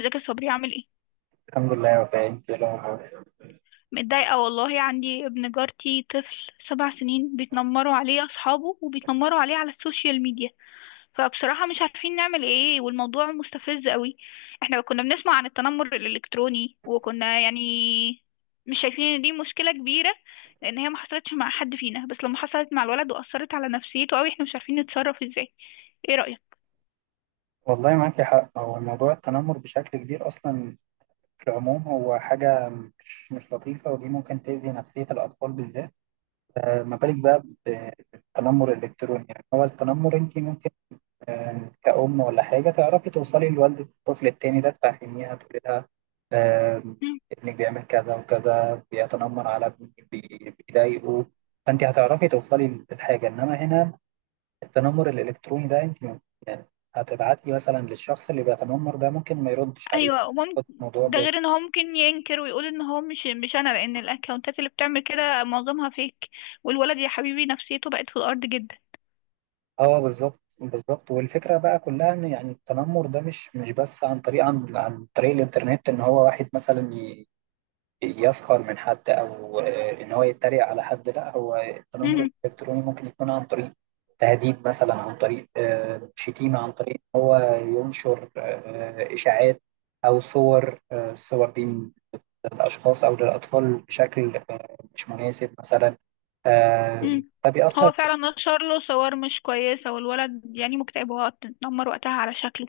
ازيك يا صبري؟ عامل ايه؟ الحمد لله يا وفاء، انت ايه الاخبار؟ متضايقه والله، عندي ابن جارتي طفل 7 سنين بيتنمروا عليه اصحابه وبيتنمروا عليه على السوشيال ميديا. فبصراحه مش عارفين نعمل ايه، والموضوع مستفز قوي. احنا كنا بنسمع عن التنمر الالكتروني وكنا يعني مش شايفين ان دي مشكله كبيره، لان هي ما حصلتش مع حد فينا، بس لما حصلت مع الولد واثرت على نفسيته قوي احنا مش عارفين نتصرف ازاي. ايه رايك؟ والله معاكي حق، هو موضوع التنمر بشكل كبير اصلا في العموم، هو حاجه مش لطيفه، ودي ممكن تاذي نفسيه الاطفال بالذات. ما بالك بقى بالتنمر الالكتروني؟ يعني هو التنمر انت ممكن، كأم ولا حاجه تعرفي توصلي لوالده الطفل التاني ده، تفهميها، تقولي لها آه، ابنك بيعمل كذا وكذا، بيتنمر على ابني، بيضايقه، فانت هتعرفي توصلي للحاجه. انما هنا التنمر الالكتروني ده، انت يعني هتبعتي مثلا للشخص اللي بيتنمر ده، ممكن ما يردش عليك. ايوه، وممكن. خد الموضوع ده ب غير ان هو ممكن ينكر ويقول ان هو مش انا، لان الاكونتات اللي بتعمل كده معظمها فيك. والولد يا حبيبي نفسيته بقت في الارض جدا. اه، بالظبط بالظبط. والفكره بقى كلها ان يعني التنمر ده مش بس عن طريق عن طريق الانترنت، ان هو واحد مثلا يسخر من حد، او ان هو يتريق على حد. لا، هو التنمر مهم. الالكتروني ممكن يكون عن طريق تهديد مثلا، عن طريق شتيمه، عن طريق ان هو ينشر اشاعات او صور، الصور دي للأشخاص أو للأطفال بشكل مش مناسب مثلا. مم. ده بيأثر هو فعلا نشر له صور مش كويسه، والولد يعني مكتئب واتنمر وقتها على شكله.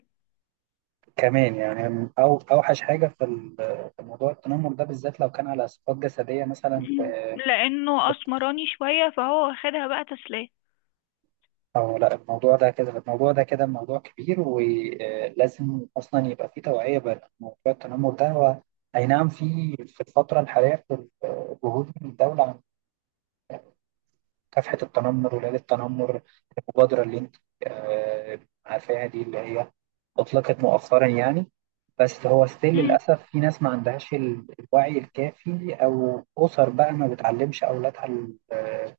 كمان، يعني. أو أوحش حاجة في في موضوع التنمر ده بالذات لو كان على صفات جسدية مثلا، مم. في لانه في- اسمراني شويه فهو واخدها بقى تسليه. أو لا، الموضوع ده كده، موضوع كبير، ولازم أصلا يبقى فيه توعية بموضوع التنمر ده. هو أي نعم، في الفترة الحالية في جهود من الدولة عن مكافحة التنمر وليلة التنمر، المبادرة اللي أنت آه، عارفاها دي، اللي هي أطلقت مؤخرا يعني. بس هو ستيل مم. للأسف في ناس ما عندهاش الوعي الكافي، أو أسر بقى ما بتعلمش أولادها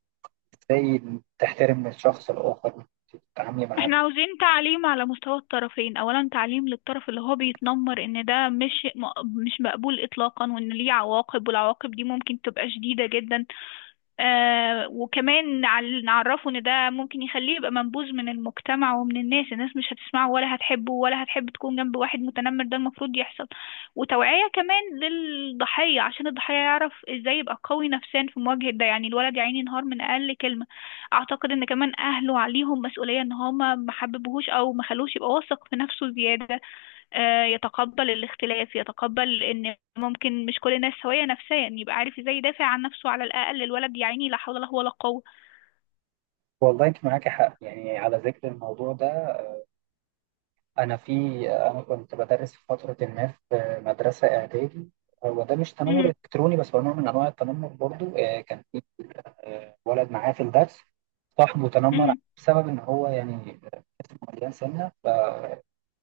إزاي تحترم الشخص الآخر وتتعاملي معاه. احنا عاوزين تعليم على مستوى الطرفين، اولا تعليم للطرف اللي هو بيتنمر ان ده مش مقبول اطلاقا، وان ليه عواقب، والعواقب دي ممكن تبقى شديدة جدا. آه، وكمان نعرفه ان ده ممكن يخليه يبقى منبوذ من المجتمع ومن الناس. الناس مش هتسمعه ولا هتحبه ولا هتحب تكون جنب واحد متنمر. ده المفروض يحصل. وتوعية كمان للضحية عشان الضحية يعرف ازاي يبقى قوي نفسيا في مواجهة ده، يعني الولد يا عيني ينهار من اقل كلمة. اعتقد ان كمان اهله عليهم مسؤولية، ان هما ما حببوهوش او ما خلوش يبقى واثق في نفسه زيادة. يتقبل الاختلاف، يتقبل ان ممكن مش كل الناس سوية نفسيا، يبقى عارف ازاي يدافع عن نفسه. على الاقل الولد يا عيني لا حول له ولا قوة. والله أنت معاكي حق، يعني على ذكر الموضوع ده، أنا في أنا كنت بدرس في فترة ما في مدرسة إعدادي. هو ده مش تنمر مم. إلكتروني، بس هو نوع من أنواع التنمر برضو. كان في ولد معاه في الدرس، صاحبه تنمر مم. بسبب إن هو يعني مليان سنة،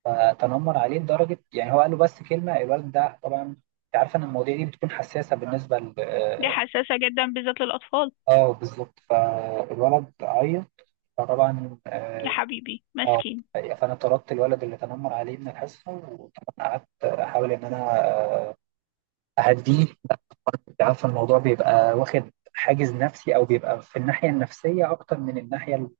فتنمر عليه لدرجه يعني هو قال له بس كلمه. الولد ده، طبعا انت عارفه ان المواضيع دي بتكون حساسه بالنسبه ل دي اه حساسة جدا بالذات للاطفال. بالظبط. فالولد عيط، فطبعا يا حبيبي آه، مسكين. فانا طردت الولد اللي تنمر عليه من الحصه، وطبعا قعدت احاول ان انا آه، اهديه. انت عارفه الموضوع بيبقى واخد حاجز نفسي، او بيبقى في الناحيه النفسيه اكتر من الناحيه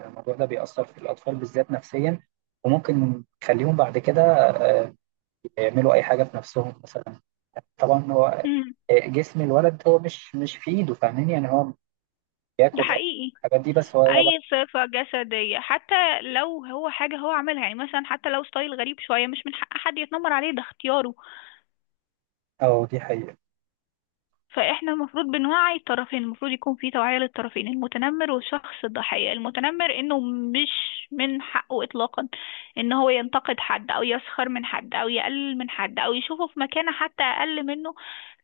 الموضوع ده بيأثر في الأطفال بالذات نفسيا، وممكن يخليهم بعد كده آه، يعملوا اي حاجه بنفسهم مثلا. طبعا هو مم. جسم الولد هو مش في ايده، فاهمين؟ يعني هو بياكل ده حقيقي. الحاجات دي، بس هو طبعا اي صفة جسدية، حتى لو هو حاجة هو عملها، يعني مثلا حتى لو ستايل غريب شوية مش من حق حد يتنمر عليه، ده اختياره. اه دي حقيقه. فاحنا المفروض بنوعي الطرفين، المفروض يكون في توعية للطرفين، المتنمر والشخص الضحية. المتنمر انه مش من حقه اطلاقا ان هو ينتقد حد او يسخر من حد او يقلل من حد او يشوفه في مكانة حتى اقل منه،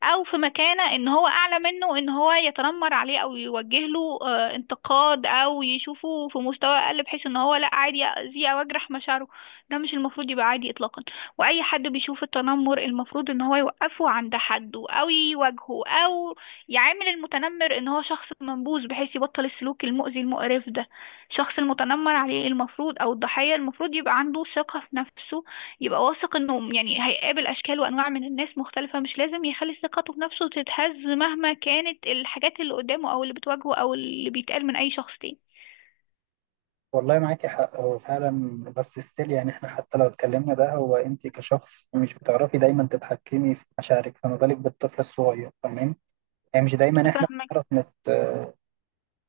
او في مكانة ان هو اعلى منه، ان هو يتنمر عليه او يوجه له انتقاد، او يشوفه في مستوى اقل بحيث ان هو لا عادي يأذيه او يجرح مشاعره. ده مش المفروض يبقى عادي اطلاقا. واي حد بيشوف التنمر المفروض ان هو يوقفه عند حده او يواجهه او يعامل المتنمر ان هو شخص منبوذ بحيث يبطل السلوك المؤذي المقرف ده. الشخص المتنمر عليه المفروض، او الضحية، المفروض يبقى عنده ثقة في نفسه، يبقى واثق انه يعني هيقابل اشكال وانواع من الناس مختلفة، مش لازم يخلي ثقته في نفسه تتهز مهما كانت الحاجات اللي قدامه او اللي بتواجهه او اللي بيتقال من اي شخص تاني. والله معاكي حق، هو فعلا بس ستيل يعني، احنا حتى لو اتكلمنا ده، هو انت كشخص مش بتعرفي دايما تتحكمي في مشاعرك، فما بالك بالطفل الصغير؟ تمام، يعني مش دايما احنا فاهمك. بنعرف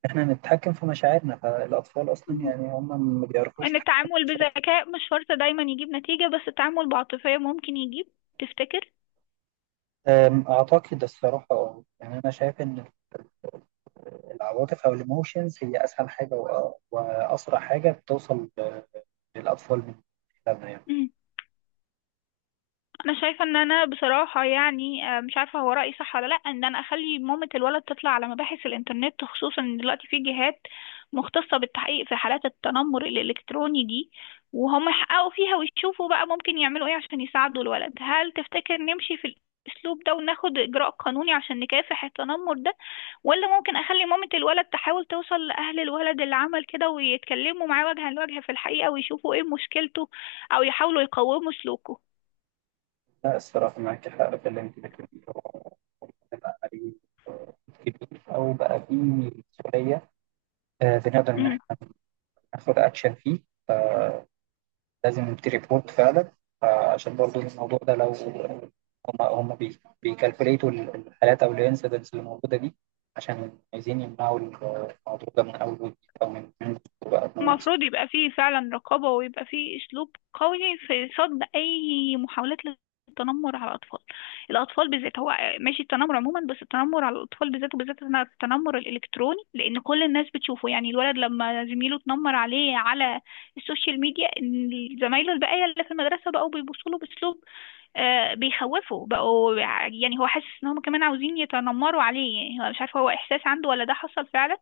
احنا نتحكم في مشاعرنا، فالاطفال اصلا يعني هم ما بيعرفوش ان يتحكموا في التعامل مشاعرهم. بذكاء مش شرط دايما يجيب نتيجة، بس التعامل بعاطفية ممكن يجيب. تفتكر؟ اعتقد الصراحه يعني انا شايف ان العواطف او الايموشنز هي اسهل حاجه واسرع حاجه بتوصل للاطفال من خلالها، يعني. انا شايفه ان انا بصراحه يعني مش عارفه هو رايي صح ولا لا، ان انا اخلي مامه الولد تطلع على مباحث الانترنت، خصوصا ان دلوقتي في جهات مختصه بالتحقيق في حالات التنمر الالكتروني دي، وهم يحققوا فيها ويشوفوا بقى ممكن يعملوا ايه عشان يساعدوا الولد. هل تفتكر نمشي في الاسلوب ده وناخد اجراء قانوني عشان نكافح التنمر ده؟ ولا ممكن اخلي مامه الولد تحاول توصل لاهل الولد اللي عمل كده ويتكلموا معاه وجها لوجه في الحقيقه ويشوفوا ايه مشكلته او يحاولوا يقوموا سلوكه؟ لا الصراحه معاك حق في اللي انت بتقوليه، هو بيبقى عليه كبير، او بقى فيه مسؤوليه. بنقدر ان احنا ناخد اكشن فيه، لازم نبتدي ريبورت فعلا. عشان برضو الموضوع ده، لو هم بيكالكوليتوا الحالات او الانسيدنتس اللي موجوده دي، عشان عايزين يمنعوا الموضوع ده من اول وجديد، او من بقى. المفروض يبقى فيه فعلا رقابة، ويبقى فيه أسلوب قوي في صد أي محاولات للتنمر على الأطفال. الأطفال بالذات. هو ماشي التنمر عموما، بس التنمر على الأطفال بالذات، وبالذات إنها التنمر الإلكتروني، لأن كل الناس بتشوفه. يعني الولد لما زميله اتنمر عليه على السوشيال ميديا، إن زمايله الباقية اللي في المدرسة بقوا بيبصوا له بأسلوب بيخوفوا، بقوا يعني هو حاسس ان هم كمان عاوزين يتنمروا عليه. يعني هو مش عارف هو احساس عنده ولا ده حصل فعلا،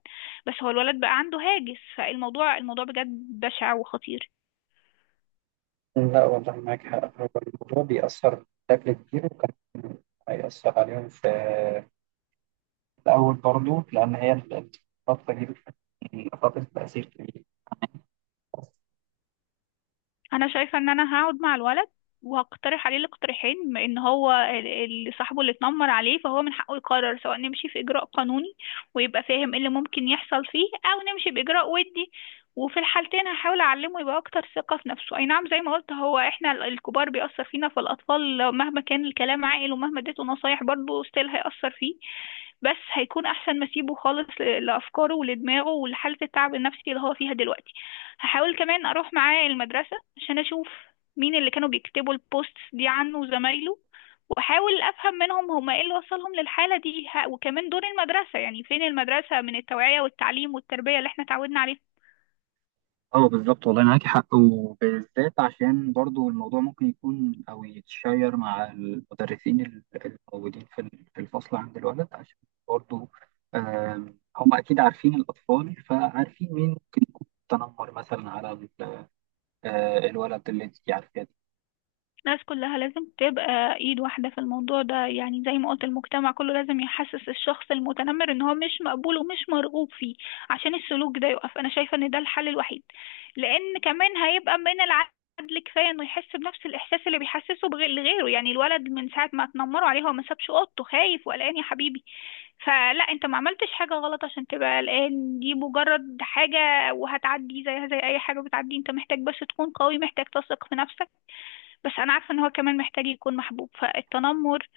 بس هو الولد بقى عنده هاجس. فالموضوع، الموضوع بجد بشع وخطير. لا والله معاك حق، هو الموضوع بيأثر بشكل كبير، وكان هيأثر عليهم في الأول برضه، لأن هي الفترة دي بتكون فترة تأثير كبير. انا شايفه ان انا هقعد مع الولد وهقترح عليه الاقتراحين، بما ان هو اللي صاحبه اللي اتنمر عليه، فهو من حقه يقرر، سواء نمشي في اجراء قانوني ويبقى فاهم ايه اللي ممكن يحصل فيه، او نمشي باجراء ودي. وفي الحالتين هحاول اعلمه يبقى اكتر ثقه في نفسه. اي نعم زي ما قلت، هو احنا الكبار بيأثر فينا فالاطفال، مهما كان الكلام عاقل ومهما اديته نصايح برضه ستيل هيأثر فيه، بس هيكون احسن ما اسيبه خالص لافكاره ولدماغه ولحاله التعب النفسي اللي هو فيها دلوقتي. هحاول كمان اروح معاه المدرسه عشان اشوف مين اللي كانوا بيكتبوا البوستس دي عنه وزمايله، واحاول افهم منهم هما ايه اللي وصلهم للحاله دي. وكمان دور المدرسه، يعني فين المدرسه من التوعيه والتعليم والتربيه اللي احنا اتعودنا عليها؟ اه بالظبط، والله معاك حق، وبالذات عشان برضو الموضوع ممكن يكون او يتشير مع المدرسين الموجودين في الفصل عند الولد، عشان برضو هم اكيد عارفين الاطفال، فعارفين مين ممكن يكون تنمر مثلا على الولد اللي انت عارفاه. الناس كلها لازم تبقى ايد واحدة في الموضوع ده. يعني زي ما قلت، المجتمع كله لازم يحسس الشخص المتنمر ان هو مش مقبول ومش مرغوب فيه عشان السلوك ده يقف. انا شايفة ان ده الحل الوحيد، لان كمان هيبقى من العدل كفاية انه يحس بنفس الاحساس اللي بيحسسه لغيره. يعني الولد من ساعة ما اتنمروا عليه هو ما سابش اوضته، خايف وقلقان يا حبيبي. فلا، انت ما عملتش حاجة غلط عشان تبقى قلقان، دي مجرد حاجة وهتعدي زيها زي اي حاجة بتعدي. انت محتاج بس تكون قوي، محتاج تثق في نفسك. بس انا عارفه ان هو كمان محتاج يكون محبوب، فالتنمر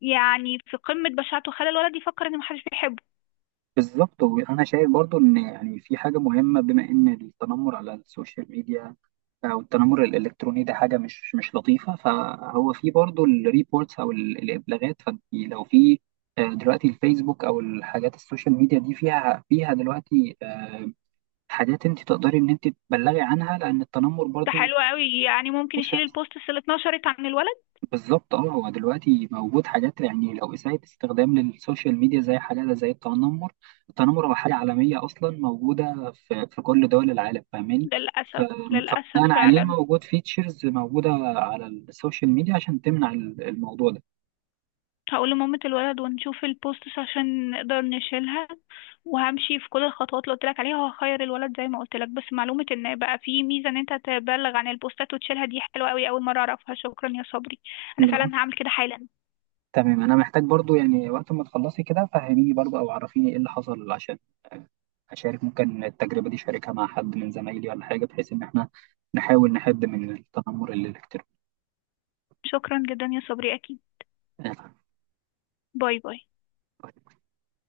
يعني في قمه بشاعته خلى الولد يفكر ان محدش بيحبه. بالظبط، وانا شايف برضو ان يعني في حاجه مهمه، بما ان التنمر على السوشيال ميديا او التنمر الالكتروني ده حاجه مش لطيفه، فهو في برضو الريبورتس او الابلاغات. فانت لو في دلوقتي الفيسبوك او الحاجات السوشيال ميديا دي، فيها دلوقتي حاجات انت تقدري ان انت تبلغي عنها، لان التنمر ده برضو حلو قوي، يعني ممكن يشيل البوستس اللي اتنشرت عن الولد. بالظبط. اه، هو دلوقتي موجود حاجات يعني، لو إساءة استخدام للسوشيال ميديا زي حاجة زي التنمر. التنمر هو حاجة عالمية أصلا، موجودة في كل دول العالم، فاهماني؟ ف- للاسف، للاسف فبناء عليه فعلا. موجود فيتشرز موجودة على السوشيال ميديا عشان تمنع الموضوع ده. هقول لمامة الولد ونشوف البوستس عشان نقدر نشيلها، وهمشي في كل الخطوات اللي قلت لك عليها، وهخير الولد زي ما قلت لك. بس معلومه ان بقى في ميزه ان انت تبلغ عن البوستات وتشيلها دي حلوه قوي، اول مره اعرفها. شكرا يا صبري، انا تمام. فعلا هعمل كده حالا. تمام. أنا محتاج برضو يعني وقت ما تخلصي كده، فهميني برضو أو عرفيني إيه اللي حصل، عشان أشارك ممكن التجربة دي، أشاركها مع حد من زمايلي ولا حاجة، بحيث إن إحنا نحاول نحد من التنمر الإلكتروني. شكرا جدا يا صبري، اكيد. باي باي.